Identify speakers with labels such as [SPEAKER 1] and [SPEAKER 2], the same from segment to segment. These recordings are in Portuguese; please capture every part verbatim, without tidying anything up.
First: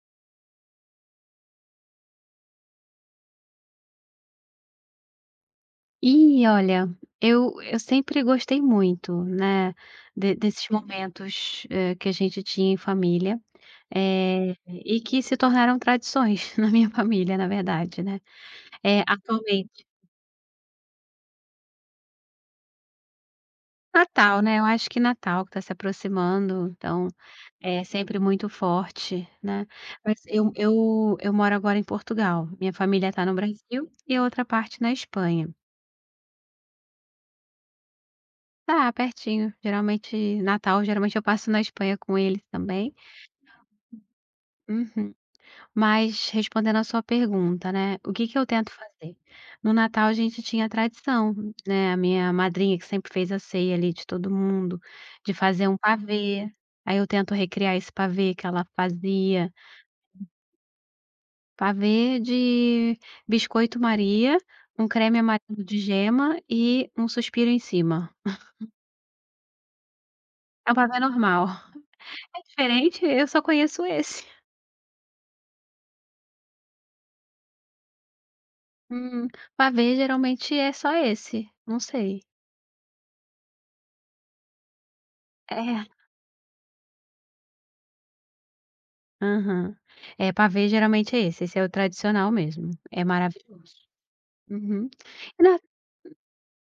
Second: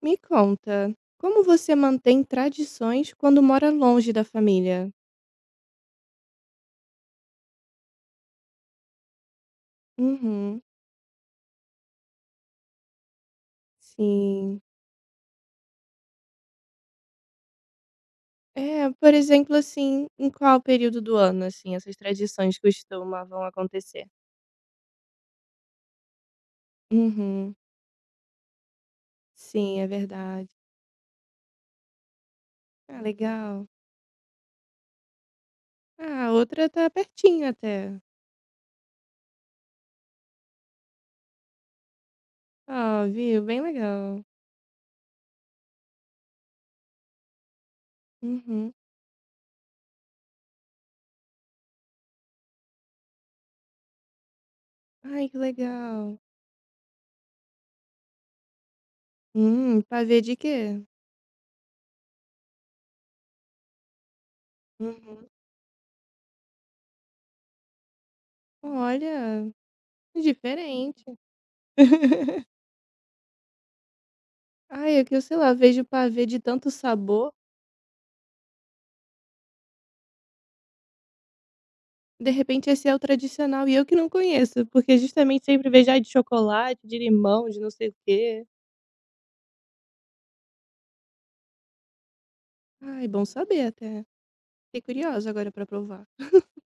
[SPEAKER 1] Me conta, como você mantém tradições quando mora longe da família?
[SPEAKER 2] E olha, eu eu sempre gostei muito, né, de
[SPEAKER 1] Uhum,
[SPEAKER 2] desses momentos, eh, que a gente tinha em família, eh,
[SPEAKER 1] sim.
[SPEAKER 2] e que se tornaram tradições na minha família, na verdade, né.
[SPEAKER 1] É,
[SPEAKER 2] Eh,
[SPEAKER 1] por exemplo,
[SPEAKER 2] atualmente
[SPEAKER 1] assim, em qual período do ano, assim, essas tradições costumavam acontecer?
[SPEAKER 2] Natal, né, eu acho que Natal que tá se aproximando, então
[SPEAKER 1] Uhum,
[SPEAKER 2] é sempre muito forte, né.
[SPEAKER 1] sim, é
[SPEAKER 2] Mas
[SPEAKER 1] verdade.
[SPEAKER 2] eu eu eu moro agora em Portugal, minha
[SPEAKER 1] Ah,
[SPEAKER 2] família está no
[SPEAKER 1] legal.
[SPEAKER 2] Brasil e a outra parte na Espanha.
[SPEAKER 1] Ah, a outra tá pertinho até.
[SPEAKER 2] Tá pertinho, geralmente Natal, geralmente eu passo na Espanha com eles também.
[SPEAKER 1] Ah, viu? Bem legal.
[SPEAKER 2] Uhum. Mas respondendo a sua pergunta, né, o que que eu tento
[SPEAKER 1] Uhum.
[SPEAKER 2] fazer? No Natal a gente tinha a tradição, né, a minha madrinha que sempre fez a ceia ali de todo mundo,
[SPEAKER 1] Ai,
[SPEAKER 2] de
[SPEAKER 1] que
[SPEAKER 2] fazer um
[SPEAKER 1] legal.
[SPEAKER 2] pavê, aí eu tento recriar esse pavê que ela fazia,
[SPEAKER 1] Hum, pavê de quê?
[SPEAKER 2] pavê de biscoito Maria, um creme
[SPEAKER 1] Uhum.
[SPEAKER 2] amarelo de gema e um suspiro em cima.
[SPEAKER 1] Olha,
[SPEAKER 2] É um pavê
[SPEAKER 1] diferente.
[SPEAKER 2] normal. É diferente, eu só conheço esse.
[SPEAKER 1] Ai, é que eu, sei lá, vejo pavê de tanto sabor,
[SPEAKER 2] Hum, Pavê geralmente é só esse, não sei.
[SPEAKER 1] de repente esse é o tradicional e eu que não conheço, porque justamente sempre
[SPEAKER 2] É.
[SPEAKER 1] vejo, ai, de chocolate, de limão, de não sei o quê.
[SPEAKER 2] Aham. É, pavê geralmente é esse, esse é o tradicional mesmo, é
[SPEAKER 1] Ai, bom saber
[SPEAKER 2] maravilhoso.
[SPEAKER 1] até. Fiquei
[SPEAKER 2] Uhum.
[SPEAKER 1] curiosa
[SPEAKER 2] E
[SPEAKER 1] agora
[SPEAKER 2] na
[SPEAKER 1] pra provar.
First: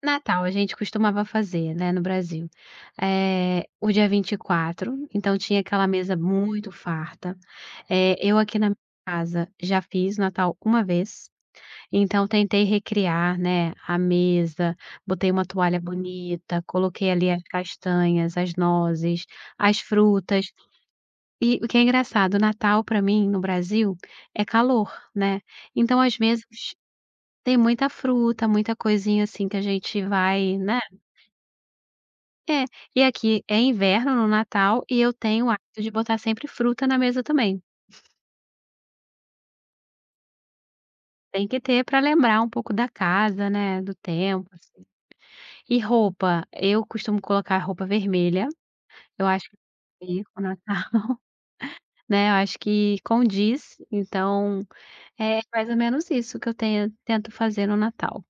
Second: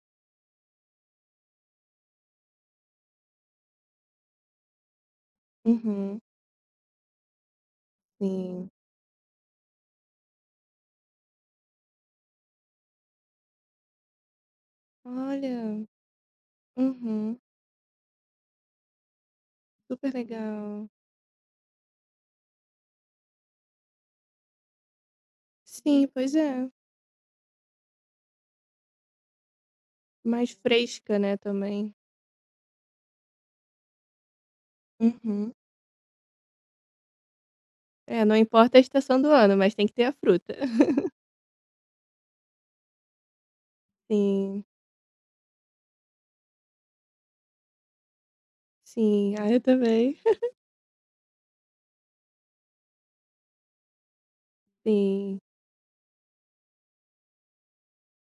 [SPEAKER 2] Natal a gente costumava fazer, né, no Brasil, eh, o dia vinte e quatro então tinha aquela mesa
[SPEAKER 1] Uhum,
[SPEAKER 2] muito farta. Eh, eu aqui na
[SPEAKER 1] sim.
[SPEAKER 2] minha casa já fiz Natal uma vez, então tentei recriar, né, a mesa, botei uma toalha
[SPEAKER 1] Olha,
[SPEAKER 2] bonita, coloquei ali
[SPEAKER 1] uhum,
[SPEAKER 2] as castanhas, as nozes, as
[SPEAKER 1] super
[SPEAKER 2] frutas,
[SPEAKER 1] legal.
[SPEAKER 2] e o que é engraçado, Natal para mim, no Brasil, é calor, né, então
[SPEAKER 1] Sim,
[SPEAKER 2] às
[SPEAKER 1] pois
[SPEAKER 2] vezes
[SPEAKER 1] é.
[SPEAKER 2] tem muita fruta, muita coisinha assim que a gente
[SPEAKER 1] Mais
[SPEAKER 2] vai, né
[SPEAKER 1] fresca, né, também.
[SPEAKER 2] é, e aqui é inverno no Natal e eu tenho o
[SPEAKER 1] Uhum.
[SPEAKER 2] hábito de botar sempre fruta na mesa também.
[SPEAKER 1] É, não importa a estação do ano, mas tem que ter a fruta.
[SPEAKER 2] Tem que ter para lembrar um pouco da casa, né, do tempo,
[SPEAKER 1] Sim,
[SPEAKER 2] assim. E roupa, eu costumo colocar roupa vermelha, eu
[SPEAKER 1] sim.
[SPEAKER 2] acho
[SPEAKER 1] Ah,
[SPEAKER 2] que
[SPEAKER 1] eu
[SPEAKER 2] tem a
[SPEAKER 1] também.
[SPEAKER 2] ver com o Natal, né, eu acho que condiz, então
[SPEAKER 1] Sim.
[SPEAKER 2] é mais ou menos isso que eu tenho tento fazer no Natal.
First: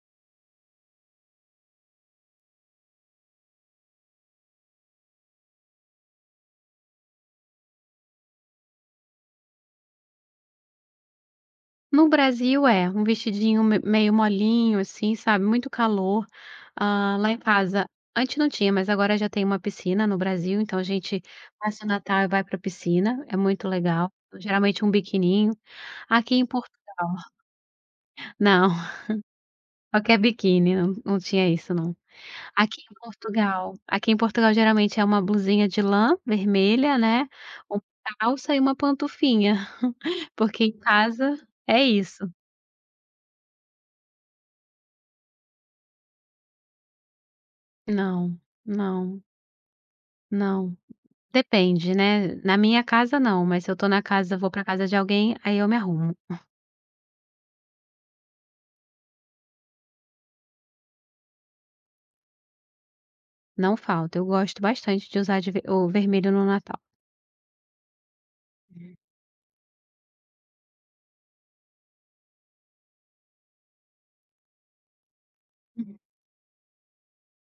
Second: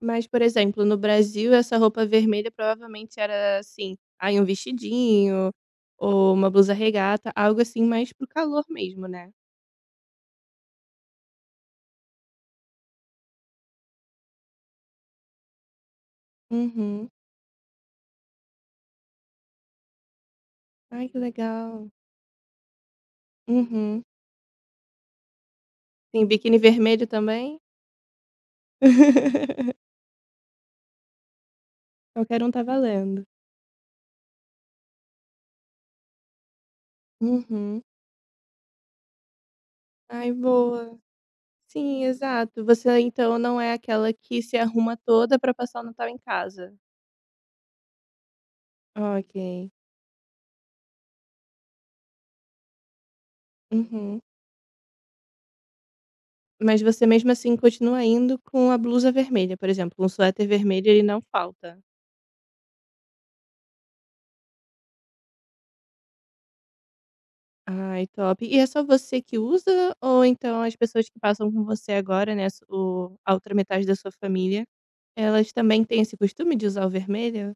[SPEAKER 1] Mas, por exemplo, no Brasil, essa roupa vermelha provavelmente era assim, aí um vestidinho ou uma blusa regata, algo assim mais pro calor mesmo, né.
[SPEAKER 2] No Brasil é, um vestidinho me meio molinho, assim, sabe, muito calor.
[SPEAKER 1] Uhum.
[SPEAKER 2] Ah, lá em casa antes não tinha, mas agora já tem uma piscina no Brasil, então a
[SPEAKER 1] Ai, que
[SPEAKER 2] gente passa o
[SPEAKER 1] legal.
[SPEAKER 2] Natal e vai para a piscina, é muito
[SPEAKER 1] Uhum.
[SPEAKER 2] legal. Geralmente um biquininho.
[SPEAKER 1] Tem
[SPEAKER 2] Aqui em
[SPEAKER 1] biquíni
[SPEAKER 2] Portugal
[SPEAKER 1] vermelho também?
[SPEAKER 2] não, qualquer biquíni, não não tinha isso não.
[SPEAKER 1] Qualquer um está
[SPEAKER 2] Aqui em
[SPEAKER 1] valendo.
[SPEAKER 2] Portugal aqui em Portugal geralmente é uma blusinha de lã vermelha, né,
[SPEAKER 1] Uhum.
[SPEAKER 2] uma calça e uma pantufinha,
[SPEAKER 1] Ai,
[SPEAKER 2] porque em
[SPEAKER 1] boa.
[SPEAKER 2] casa é
[SPEAKER 1] Sim,
[SPEAKER 2] isso.
[SPEAKER 1] exato. Você, então, não é aquela que se arruma toda para passar o Natal em casa.
[SPEAKER 2] Não, não,
[SPEAKER 1] Ok.
[SPEAKER 2] não. Depende, né. Na minha casa não, mas se eu tô na
[SPEAKER 1] Uhum.
[SPEAKER 2] casa vou pra casa de alguém, aí eu me arrumo.
[SPEAKER 1] Mas você mesmo assim continua indo com a blusa vermelha, por exemplo, um suéter vermelho ele não falta?
[SPEAKER 2] Não falta, eu gosto bastante de usar de ver o vermelho no Natal.
[SPEAKER 1] Ai, top. E é só você que usa ou então as pessoas que passam com você agora, né, s o a outra metade da sua família, elas também
[SPEAKER 2] Uhum.
[SPEAKER 1] têm esse costume de usar o vermelho?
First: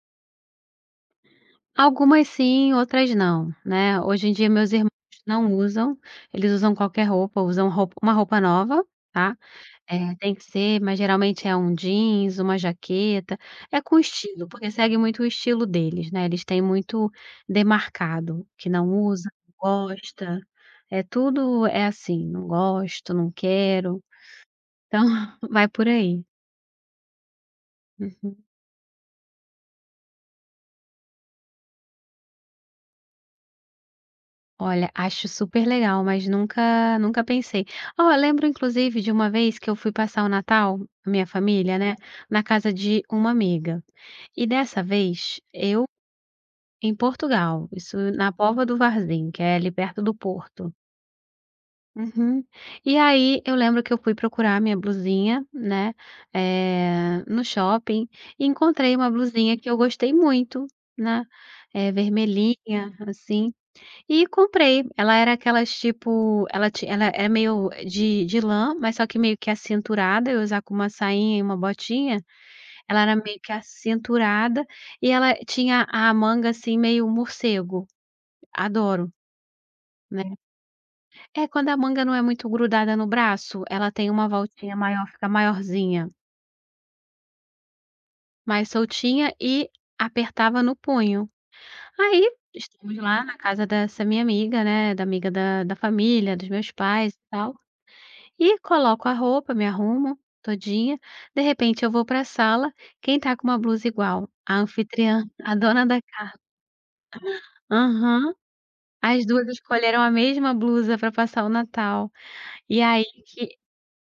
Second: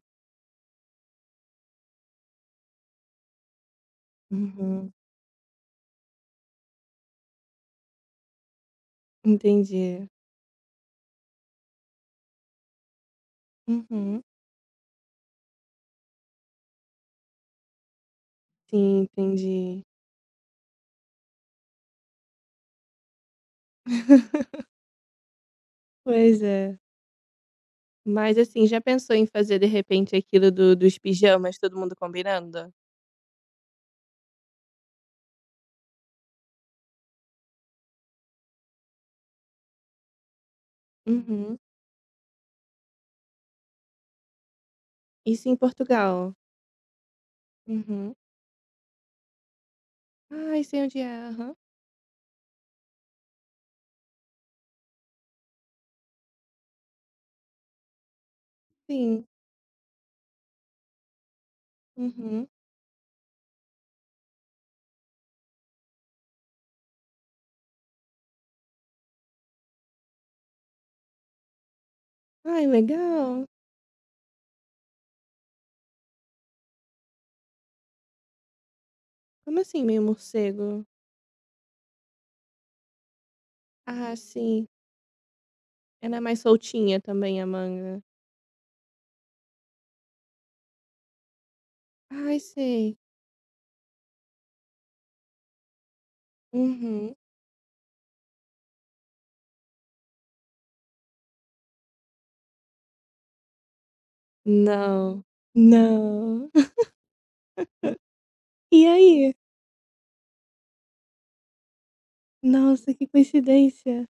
[SPEAKER 2] Algumas sim, outras não, né. Hoje em dia meus
[SPEAKER 1] Uhum,
[SPEAKER 2] irmãos não usam, eles usam qualquer roupa, usam roupa uma roupa nova, tá.
[SPEAKER 1] entendi.
[SPEAKER 2] É, tem que ser, mas geralmente é um jeans, uma jaqueta, é com
[SPEAKER 1] Uhum.
[SPEAKER 2] estilo, porque segue muito o estilo deles, né, eles têm muito demarcado, que não
[SPEAKER 1] Sim,
[SPEAKER 2] usa, não
[SPEAKER 1] entendi.
[SPEAKER 2] gosta, é tudo é assim, não gosto, não quero, então vai por aí.
[SPEAKER 1] Pois é. Mas
[SPEAKER 2] Uhum.
[SPEAKER 1] assim, já pensou em fazer de repente aquilo do dos pijamas, todo mundo combinando?
[SPEAKER 2] Olha, acho super legal, mas nunca nunca pensei. Ó, eu lembro inclusive de uma vez que eu fui passar o Natal, minha
[SPEAKER 1] Uhum.
[SPEAKER 2] família, né, na casa de uma amiga, e dessa vez
[SPEAKER 1] Isso em
[SPEAKER 2] eu.
[SPEAKER 1] Portugal.
[SPEAKER 2] Em Portugal, isso
[SPEAKER 1] Uhum.
[SPEAKER 2] na Póvoa do Varzim, que é ali perto do
[SPEAKER 1] Ai,
[SPEAKER 2] Porto.
[SPEAKER 1] sei onde é. Aham.
[SPEAKER 2] Uhum. E aí eu lembro que eu fui procurar minha blusinha, né, eh, no shopping e encontrei uma
[SPEAKER 1] Sim.
[SPEAKER 2] blusinha que eu gostei muito, né, eh,
[SPEAKER 1] Uhum.
[SPEAKER 2] vermelhinha, assim, e comprei. Ela era aquelas tipo ela ti ela era meio de de lã, mas só que meio que acinturada, eu usava com uma sainha e uma botinha,
[SPEAKER 1] Ai,
[SPEAKER 2] ela era meio
[SPEAKER 1] legal.
[SPEAKER 2] que acinturada e ela tinha a manga, assim, meio morcego. Adoro,
[SPEAKER 1] Como assim meio
[SPEAKER 2] né.
[SPEAKER 1] morcego?
[SPEAKER 2] É, quando a manga não é muito grudada no braço, ela tem
[SPEAKER 1] Ah,
[SPEAKER 2] uma
[SPEAKER 1] sim.
[SPEAKER 2] voltinha maior, fica maiorzinha,
[SPEAKER 1] Ela é mais soltinha também, a manga.
[SPEAKER 2] mais soltinha e apertava no punho. Aí,
[SPEAKER 1] Ai,
[SPEAKER 2] estamos
[SPEAKER 1] sei.
[SPEAKER 2] lá na casa dessa minha amiga, né, da amiga da da família, dos meus pais
[SPEAKER 1] Uhum.
[SPEAKER 2] e tal, e coloco a roupa, me arrumo todinha, de repente eu vou pra sala, quem tá com uma blusa igual? A
[SPEAKER 1] Não.
[SPEAKER 2] anfitriã, a dona da ca
[SPEAKER 1] Não.
[SPEAKER 2] aham.
[SPEAKER 1] E
[SPEAKER 2] As
[SPEAKER 1] aí?
[SPEAKER 2] duas escolheram a mesma blusa para passar o Natal. E
[SPEAKER 1] Nossa,
[SPEAKER 2] aí
[SPEAKER 1] que
[SPEAKER 2] que.
[SPEAKER 1] coincidência.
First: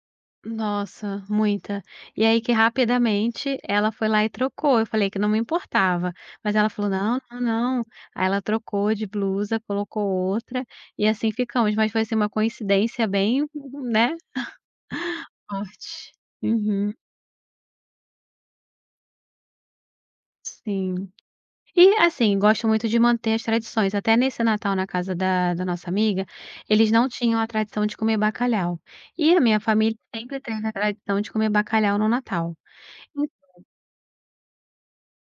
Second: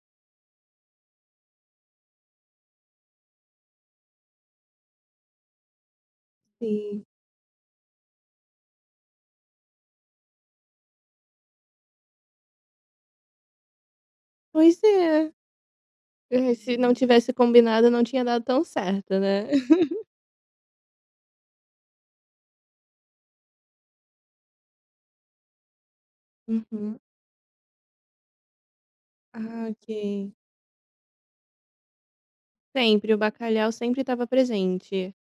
[SPEAKER 2] Nossa, muita. E aí que rapidamente ela foi lá e trocou, eu falei que não me importava, mas ela falou:
[SPEAKER 1] Sim.
[SPEAKER 2] "Não, não, não". Aí ela trocou de blusa, colocou outra, e assim ficamos, mas foi assim uma coincidência bem, né.
[SPEAKER 1] Pois é.
[SPEAKER 2] Forte.
[SPEAKER 1] É, se não
[SPEAKER 2] Uhum,
[SPEAKER 1] tivesse combinado, não tinha dado tão certo, né?
[SPEAKER 2] sim. E assim, gosto muito de manter as tradições, até nesse Natal na casa da da nossa amiga, eles
[SPEAKER 1] Uhum.
[SPEAKER 2] não tinham a tradição de comer bacalhau, e a minha
[SPEAKER 1] Ah,
[SPEAKER 2] família
[SPEAKER 1] ok.
[SPEAKER 2] sempre teve a tradição de comer bacalhau no Natal.
[SPEAKER 1] Sempre, o bacalhau sempre estava presente.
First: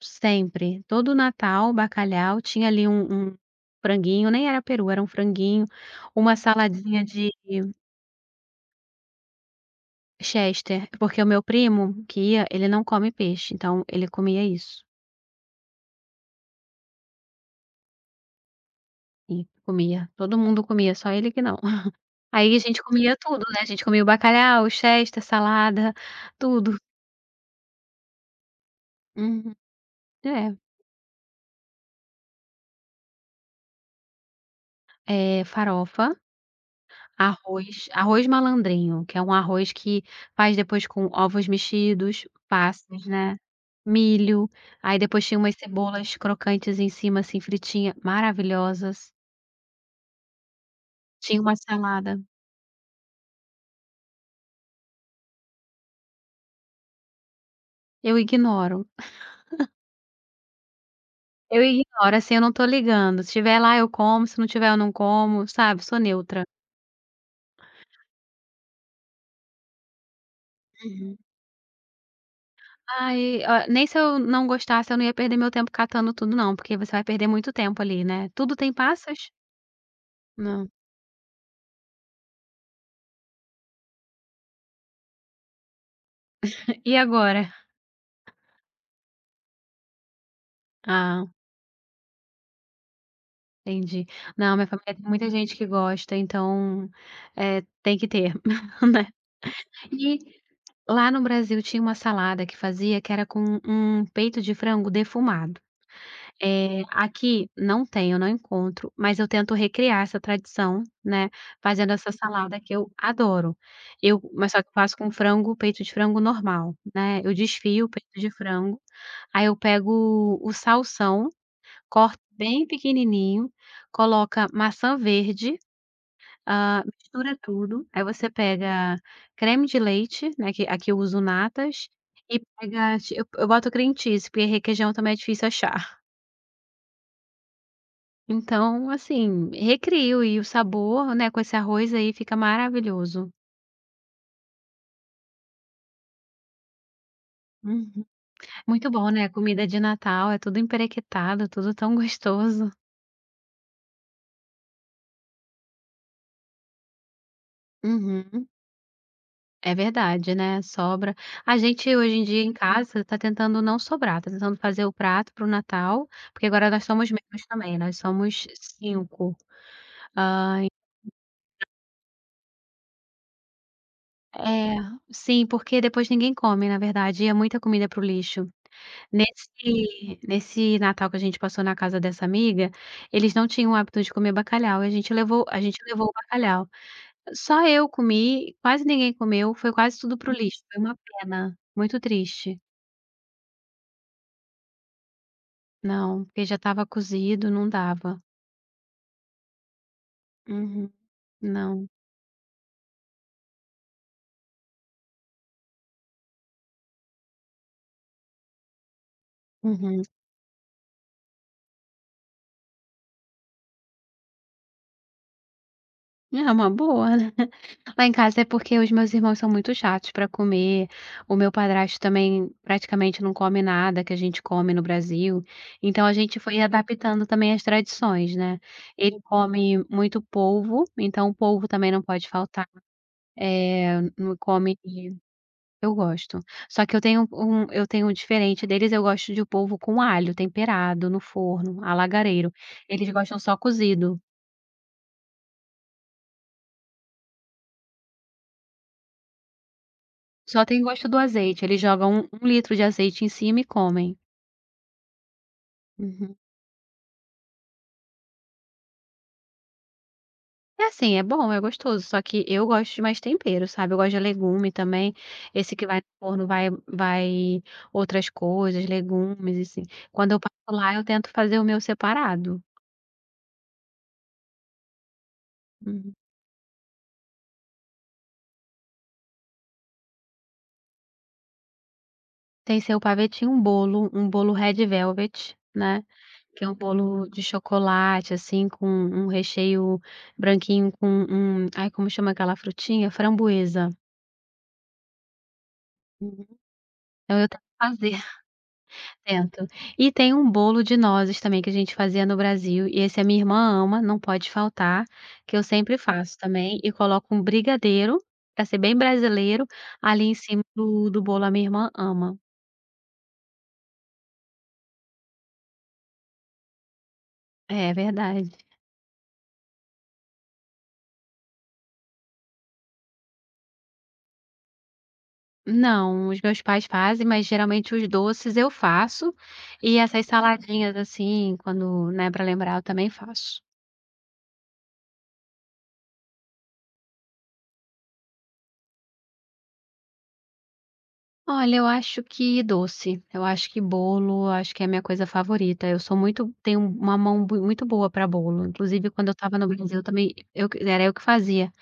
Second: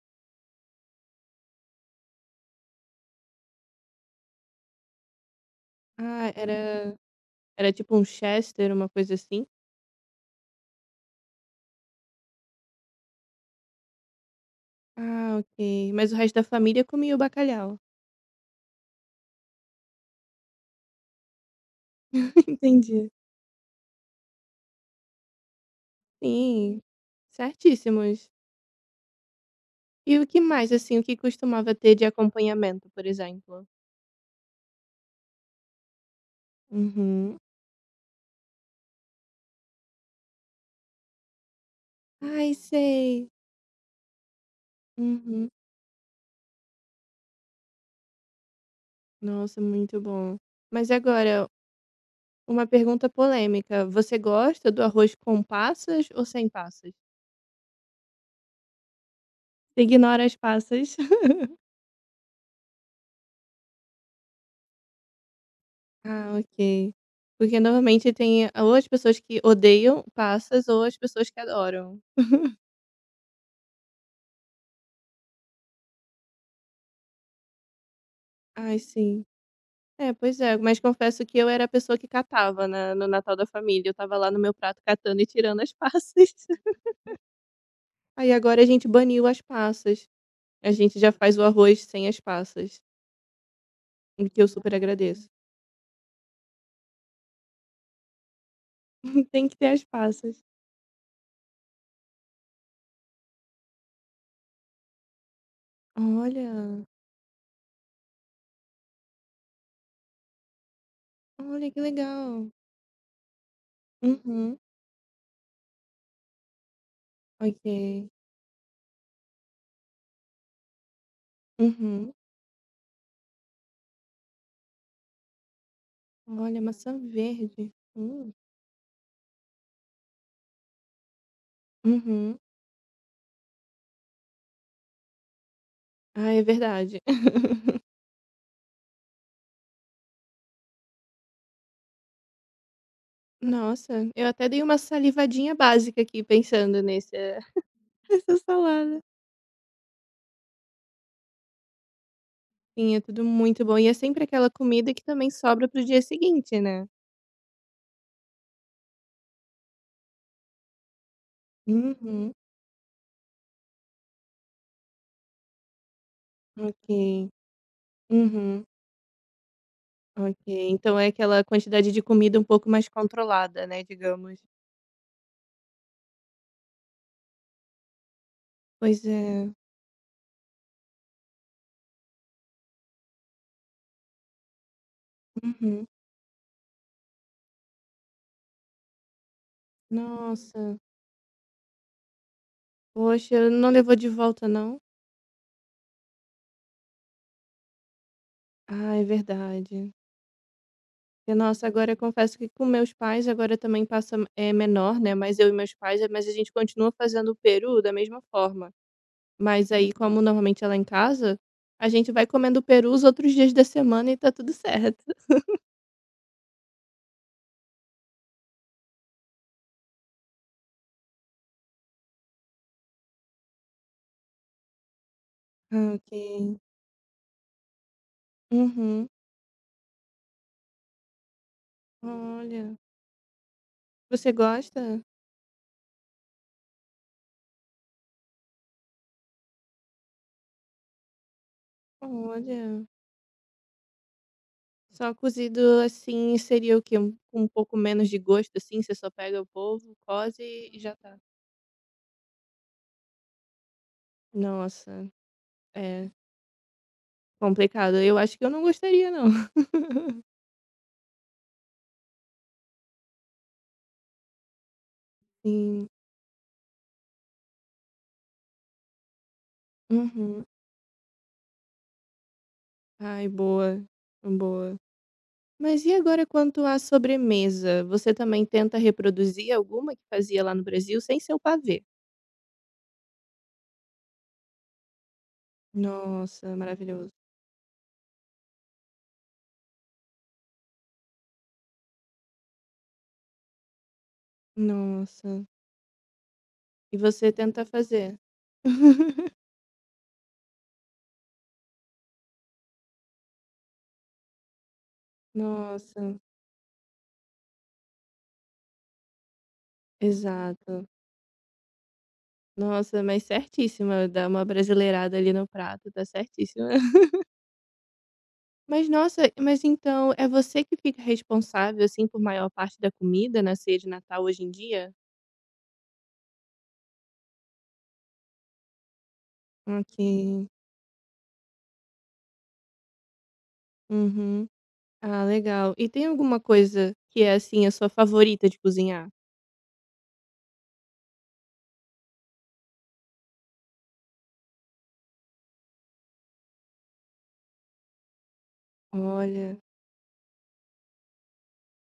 [SPEAKER 2] Sempre. Todo Natal, bacalhau, tinha ali um um franguinho, nem era peru, era um franguinho,
[SPEAKER 1] Ah,
[SPEAKER 2] uma
[SPEAKER 1] era
[SPEAKER 2] saladinha de
[SPEAKER 1] era tipo um Chester, uma coisa assim?
[SPEAKER 2] chester, porque o meu primo que ia, ele não come peixe, então ele comia isso.
[SPEAKER 1] Ah, ok. Mas o resto da família comia o bacalhau.
[SPEAKER 2] E comia, todo mundo comia, só ele que não. Aí a gente
[SPEAKER 1] Entendi.
[SPEAKER 2] comia tudo, né, a gente comia o bacalhau, o chester, salada, tudo.
[SPEAKER 1] Sim, certíssimos.
[SPEAKER 2] Uhum.
[SPEAKER 1] E o que
[SPEAKER 2] É.
[SPEAKER 1] mais, assim, o que costumava ter de acompanhamento, por exemplo?
[SPEAKER 2] Eh, farofa,
[SPEAKER 1] Uhum.
[SPEAKER 2] arroz arroz malandrinho, que é um arroz que faz depois com ovos mexidos,
[SPEAKER 1] Ai,
[SPEAKER 2] passas,
[SPEAKER 1] sei.
[SPEAKER 2] né. Milho, aí depois tinha
[SPEAKER 1] Uhum.
[SPEAKER 2] umas cebolas crocantes em cima, assim, fritinha, maravilhosas.
[SPEAKER 1] Nossa, muito bom. Mas
[SPEAKER 2] Tinha
[SPEAKER 1] agora,
[SPEAKER 2] uma salada.
[SPEAKER 1] uma pergunta polêmica. Você gosta do arroz com passas ou sem passas?
[SPEAKER 2] Eu ignoro,
[SPEAKER 1] Você Ignora as passas.
[SPEAKER 2] eu ignoro, assim, eu não tô ligando. Se tiver lá eu como, se não tiver eu não como, sabe, sou
[SPEAKER 1] Ah,
[SPEAKER 2] neutra.
[SPEAKER 1] ok. Porque normalmente tem ou as pessoas que odeiam passas ou as
[SPEAKER 2] Uhum.
[SPEAKER 1] pessoas que adoram.
[SPEAKER 2] Aí, ó, nem se eu não gostasse eu não ia perder meu tempo catando tudo não, porque você vai perder muito tempo ali, né. Tudo tem
[SPEAKER 1] Ai, sim.
[SPEAKER 2] passas?
[SPEAKER 1] É, pois é,
[SPEAKER 2] Não.
[SPEAKER 1] mas confesso que eu era a pessoa que catava na no Natal da família, eu estava lá no meu prato catando e tirando as passas.
[SPEAKER 2] E agora?
[SPEAKER 1] Aí agora a gente baniu as passas, a gente já
[SPEAKER 2] Ah,
[SPEAKER 1] faz o arroz sem as passas,
[SPEAKER 2] entendi.
[SPEAKER 1] o que eu
[SPEAKER 2] Não, minha
[SPEAKER 1] super
[SPEAKER 2] família tem
[SPEAKER 1] agradeço.
[SPEAKER 2] muita gente que gosta, então, eh, tem que ter, né.
[SPEAKER 1] Tem que ter as
[SPEAKER 2] E
[SPEAKER 1] passas.
[SPEAKER 2] lá no Brasil tinha uma salada que fazia que era com um peito de frango defumado. Eh,
[SPEAKER 1] Olha,
[SPEAKER 2] aqui não tem, eu não encontro, mas eu tento recriar essa tradição, né,
[SPEAKER 1] olha que
[SPEAKER 2] fazendo essa
[SPEAKER 1] legal.
[SPEAKER 2] salada que eu adoro. Eu mas
[SPEAKER 1] Uhum,
[SPEAKER 2] só que eu faço com frango peito de frango normal, né, eu desfio o peito
[SPEAKER 1] ok.
[SPEAKER 2] de frango, aí eu pego o salsão,
[SPEAKER 1] Uhum.
[SPEAKER 2] corto bem pequenininho, coloca maçã verde.
[SPEAKER 1] Olha,
[SPEAKER 2] Hã,
[SPEAKER 1] maçã
[SPEAKER 2] mistura
[SPEAKER 1] verde.
[SPEAKER 2] tudo, aí você
[SPEAKER 1] Hum,
[SPEAKER 2] pega creme de leite, né, que aqui eu uso Natas, e
[SPEAKER 1] uhum.
[SPEAKER 2] pega ti eu eu boto cream cheese, porque requeijão também é difícil achar.
[SPEAKER 1] Ah, é verdade.
[SPEAKER 2] Então, assim, recrio e o sabor, né, com esse arroz aí fica maravilhoso.
[SPEAKER 1] Nossa, eu até dei uma salivadinha básica aqui pensando nesse
[SPEAKER 2] Uhum.
[SPEAKER 1] nessa
[SPEAKER 2] Muito
[SPEAKER 1] salada.
[SPEAKER 2] bom, né, comida de Natal, é tudo emperequetado, tudo tão gostoso.
[SPEAKER 1] Sim, é tudo muito bom. E é sempre aquela comida que também sobra para o dia seguinte, né?
[SPEAKER 2] Uhum. É verdade, né, sobra. A gente hoje em
[SPEAKER 1] Uhum,
[SPEAKER 2] dia em casa tá tentando não sobrar, tá tentando fazer o prato para o Natal, porque agora nós
[SPEAKER 1] ok.
[SPEAKER 2] somos menos também, nós somos
[SPEAKER 1] Uhum,
[SPEAKER 2] cinco.
[SPEAKER 1] ok.
[SPEAKER 2] Ai,
[SPEAKER 1] Então é aquela quantidade de comida um pouco mais controlada, né, digamos.
[SPEAKER 2] é, sim, porque depois ninguém come, na verdade, e é muita comida para o lixo.
[SPEAKER 1] Pois é.
[SPEAKER 2] Nesse nesse Natal que a gente passou na casa dessa amiga, eles não tinham o hábito de comer bacalhau e a gente levou a gente
[SPEAKER 1] Uhum.
[SPEAKER 2] levou o bacalhau. Só eu comi, quase ninguém comeu, foi quase tudo para o lixo,
[SPEAKER 1] Nossa.
[SPEAKER 2] foi uma pena, muito triste.
[SPEAKER 1] Poxa, não levou de volta, não?
[SPEAKER 2] Não, porque já estava cozido, não dava.
[SPEAKER 1] Ah, é verdade.
[SPEAKER 2] Uhum.
[SPEAKER 1] Porque, nossa,
[SPEAKER 2] Não.
[SPEAKER 1] agora eu confesso que com meus pais agora também passa é menor, né? Mas eu e meus pais, mas a gente continua fazendo o peru da mesma forma. Mas aí,
[SPEAKER 2] Uhum.
[SPEAKER 1] como normalmente ela é em casa, a gente vai comendo peru os outros dias da semana e tá tudo certo.
[SPEAKER 2] É uma boa, né. Lá em casa é porque os meus irmãos são muito chatos para comer, o meu padrasto também praticamente não come nada que a gente come no Brasil,
[SPEAKER 1] Ah,
[SPEAKER 2] então
[SPEAKER 1] ok.
[SPEAKER 2] a gente foi adaptando também as tradições, né.
[SPEAKER 1] Uhum.
[SPEAKER 2] Ele come muito polvo, então o polvo também não pode faltar.
[SPEAKER 1] Olha.
[SPEAKER 2] É,
[SPEAKER 1] Você
[SPEAKER 2] não come.
[SPEAKER 1] gosta?
[SPEAKER 2] Eu gosto. Só que eu tenho um eu tenho um diferente deles, eu gosto de polvo com alho temperado no forno, a lagareiro.
[SPEAKER 1] Olha.
[SPEAKER 2] Eles gostam só cozido,
[SPEAKER 1] Só cozido assim seria o quê? Um, um pouco menos de gosto, assim? Você só pega o polvo, coze
[SPEAKER 2] só
[SPEAKER 1] e
[SPEAKER 2] tem
[SPEAKER 1] já
[SPEAKER 2] gosto
[SPEAKER 1] tá.
[SPEAKER 2] do azeite, eles jogam um um litro de azeite em cima e comem.
[SPEAKER 1] Nossa, é
[SPEAKER 2] Uhum.
[SPEAKER 1] complicado. Eu acho que eu não gostaria, não.
[SPEAKER 2] É assim, é bom, é gostoso, só que eu gosto de mais tempero, sabe, eu gosto de legume também, esse que
[SPEAKER 1] Sim.
[SPEAKER 2] vai no forno vai vai outras coisas, legumes assim. Quando eu
[SPEAKER 1] Uhum.
[SPEAKER 2] passo lá, eu tento fazer o meu separado.
[SPEAKER 1] Ai, boa. Boa. Mas e
[SPEAKER 2] Uhum.
[SPEAKER 1] agora quanto à sobremesa? Você também tenta reproduzir alguma que fazia lá no Brasil sem ser o pavê?
[SPEAKER 2] Tem seu pavetinho, um bolo, um bolo, red velvet, né.
[SPEAKER 1] Nossa,
[SPEAKER 2] Que é um
[SPEAKER 1] maravilhoso.
[SPEAKER 2] bolo de chocolate, assim, com um recheio branquinho com um ai, como chama aquela frutinha? Framboesa.
[SPEAKER 1] Nossa.
[SPEAKER 2] Uhum.
[SPEAKER 1] E você
[SPEAKER 2] Então eu tento
[SPEAKER 1] tenta
[SPEAKER 2] fazer,
[SPEAKER 1] fazer?
[SPEAKER 2] tento. E tem um bolo de nozes também que a gente fazia no Brasil, e esse a minha irmã ama, não pode faltar, que eu sempre
[SPEAKER 1] Nossa,
[SPEAKER 2] faço também e coloco um brigadeiro, para ser bem brasileiro, ali em cima
[SPEAKER 1] exato.
[SPEAKER 2] do do bolo, a minha irmã ama.
[SPEAKER 1] Nossa, mas certíssima, dá uma brasileirada ali no prato, tá certíssima.
[SPEAKER 2] É verdade.
[SPEAKER 1] Mas nossa, mas então é você que fica responsável assim por maior parte da comida na ceia de Natal hoje em dia?
[SPEAKER 2] Não, os meus pais fazem, mas geralmente os doces eu faço,
[SPEAKER 1] Ok.
[SPEAKER 2] e essas saladinhas, assim, quando, né, para lembrar eu também faço.
[SPEAKER 1] Uhum. Ah, legal. E tem alguma coisa que é, assim, a sua favorita de cozinhar?
[SPEAKER 2] Olha, eu acho que doce, eu acho que bolo, eu acho que é a minha coisa favorita. Eu sou muito tenho uma mão bui muito boa para bolo, inclusive quando eu
[SPEAKER 1] Olha.
[SPEAKER 2] estava no Brasil também eu que era eu que fazia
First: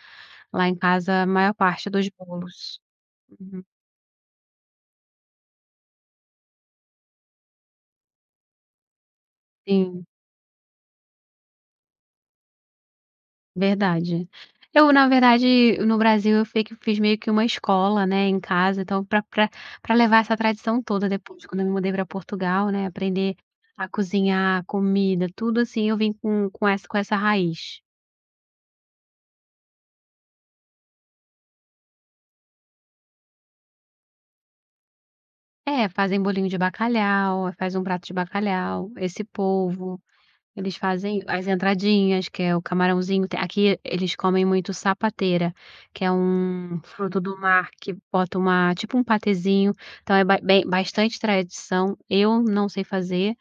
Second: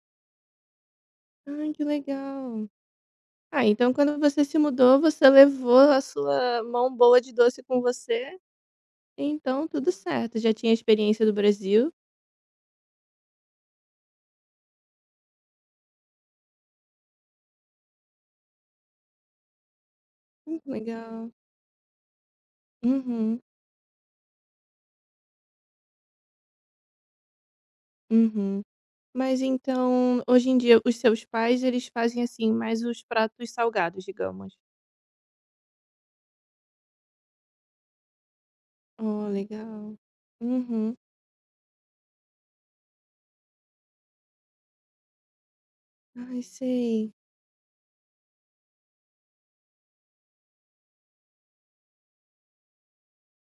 [SPEAKER 2] lá em casa a maior
[SPEAKER 1] Ai, que
[SPEAKER 2] parte dos
[SPEAKER 1] legal.
[SPEAKER 2] bolos. Uhum,
[SPEAKER 1] Ah, então quando você se mudou, você levou a sua mão boa de doce com você, então tudo
[SPEAKER 2] sim.
[SPEAKER 1] certo. Já tinha experiência do Brasil.
[SPEAKER 2] Verdade. Eu, na verdade, no Brasil eu fei que fiz meio que uma escola, né, em casa, então pra pra pra levar essa
[SPEAKER 1] Hum, que
[SPEAKER 2] tradição toda
[SPEAKER 1] legal.
[SPEAKER 2] depois, quando eu me mudei pra Portugal, né, aprender
[SPEAKER 1] Uhum,
[SPEAKER 2] a cozinhar, comida, tudo assim, eu vim com com essa com essa raiz.
[SPEAKER 1] uhum. Mas então, hoje em dia, os seus pais, eles fazem, assim, mais os pratos salgados, digamos?
[SPEAKER 2] É, fazem bolinho de bacalhau, faz um prato de bacalhau, esse
[SPEAKER 1] Oh, legal.
[SPEAKER 2] polvo. Eles
[SPEAKER 1] Uhum.
[SPEAKER 2] fazem as entradinhas, que é o camarãozinho te aqui eles comem muito sapateira, que é
[SPEAKER 1] Ai,
[SPEAKER 2] um
[SPEAKER 1] sei.
[SPEAKER 2] fruto do mar que bota uma tipo um patezinho, então é ba bem bastante tradição. Eu não sei fazer,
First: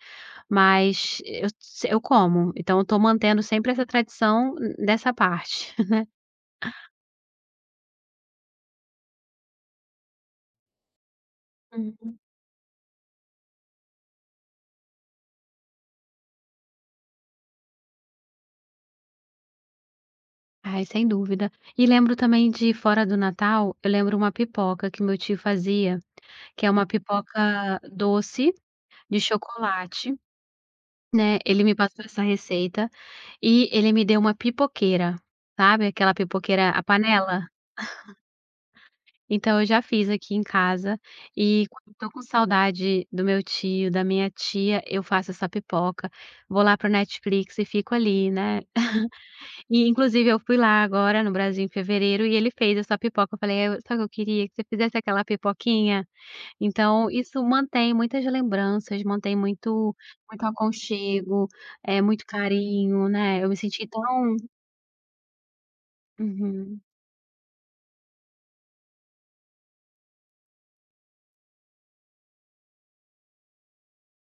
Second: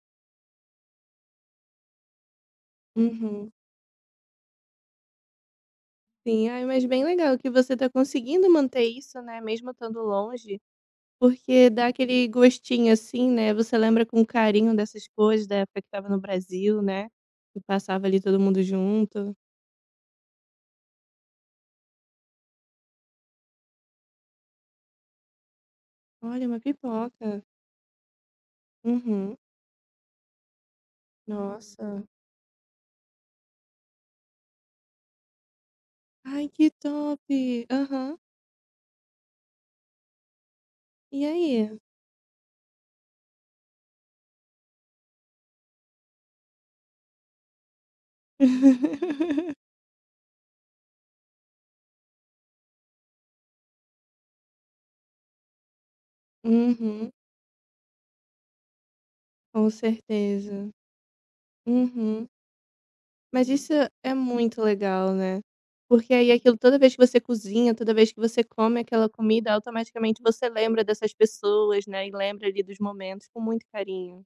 [SPEAKER 2] mas eu se eu como, então eu estou mantendo
[SPEAKER 1] Uhum.
[SPEAKER 2] sempre essa tradição dessa parte.
[SPEAKER 1] Sim, ai, mas bem legal que você tá conseguindo manter isso, né, mesmo estando longe, porque dá
[SPEAKER 2] Uhum.
[SPEAKER 1] aquele gostinho assim, né, você lembra com carinho dessas coisas da época que estava no Brasil, né, que passava ali todo mundo junto.
[SPEAKER 2] Ai, sem dúvida. E lembro também de fora do Natal, eu lembro uma pipoca que meu tio fazia,
[SPEAKER 1] Olha, uma
[SPEAKER 2] que é uma
[SPEAKER 1] pipoca.
[SPEAKER 2] pipoca doce de
[SPEAKER 1] Uhum.
[SPEAKER 2] chocolate. Né, ele me passou
[SPEAKER 1] Nossa.
[SPEAKER 2] essa receita e ele me deu uma pipoqueira, sabe, aquela
[SPEAKER 1] Ai, que
[SPEAKER 2] pipoqueira a
[SPEAKER 1] top.
[SPEAKER 2] panela?
[SPEAKER 1] Aham.
[SPEAKER 2] Então eu já fiz aqui em casa
[SPEAKER 1] E
[SPEAKER 2] e
[SPEAKER 1] aí?
[SPEAKER 2] quando tô com saudade do meu tio, da minha tia, eu faço essa pipoca, vou lá para o Netflix e fico ali, né. E inclusive eu fui lá agora no Brasil em fevereiro e ele fez essa pipoca, eu falei: "Eh, sabe o que eu queria? Que você fizesse aquela pipoquinha". Então
[SPEAKER 1] Uhum,
[SPEAKER 2] isso mantém muitas lembranças, mantém
[SPEAKER 1] com
[SPEAKER 2] muito muito
[SPEAKER 1] certeza.
[SPEAKER 2] aconchego, é muito
[SPEAKER 1] Uhum.
[SPEAKER 2] carinho, né, eu
[SPEAKER 1] Mas
[SPEAKER 2] me
[SPEAKER 1] isso
[SPEAKER 2] senti
[SPEAKER 1] é
[SPEAKER 2] tão.
[SPEAKER 1] muito legal, né. Porque aí aquilo toda
[SPEAKER 2] Uhum.
[SPEAKER 1] vez que você cozinha, toda vez que você come aquela comida, automaticamente você lembra dessas pessoas, né, e lembra ali dos momentos com muito carinho.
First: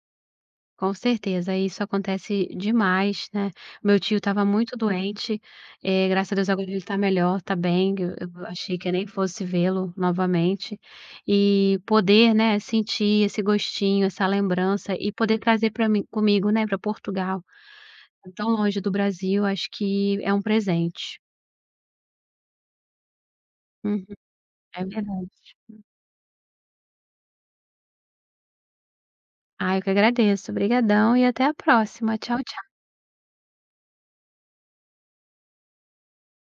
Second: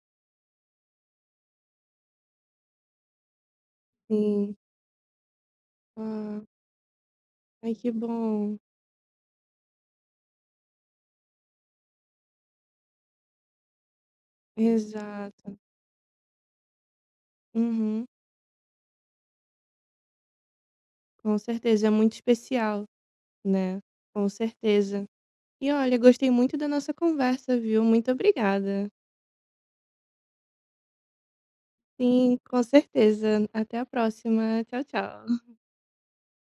[SPEAKER 2] Com certeza, isso acontece demais, né. Meu tio estava
[SPEAKER 1] Sim.
[SPEAKER 2] muito doente, eh, graças a
[SPEAKER 1] Ah,
[SPEAKER 2] Deus agora ele está melhor, está
[SPEAKER 1] ai que
[SPEAKER 2] bem, eu eu
[SPEAKER 1] bom.
[SPEAKER 2] achei que eu nem fosse vê-lo novamente. E poder, né, sentir esse gostinho, essa lembrança e poder
[SPEAKER 1] Exato.
[SPEAKER 2] trazer para mim comigo, né, para Portugal,
[SPEAKER 1] Uhum.
[SPEAKER 2] tão longe do Brasil, acho que é um presente.
[SPEAKER 1] Com certeza, é muito especial, né.
[SPEAKER 2] Uhum.
[SPEAKER 1] Com
[SPEAKER 2] É
[SPEAKER 1] certeza.
[SPEAKER 2] verdade.
[SPEAKER 1] E olha, gostei muito da nossa conversa, viu. Muito obrigada.
[SPEAKER 2] Ah, eu que agradeço. Obrigadão e até a próxima.
[SPEAKER 1] Sim,
[SPEAKER 2] Tchau,
[SPEAKER 1] com
[SPEAKER 2] tchau.
[SPEAKER 1] certeza. Até a próxima. Tchau, tchau.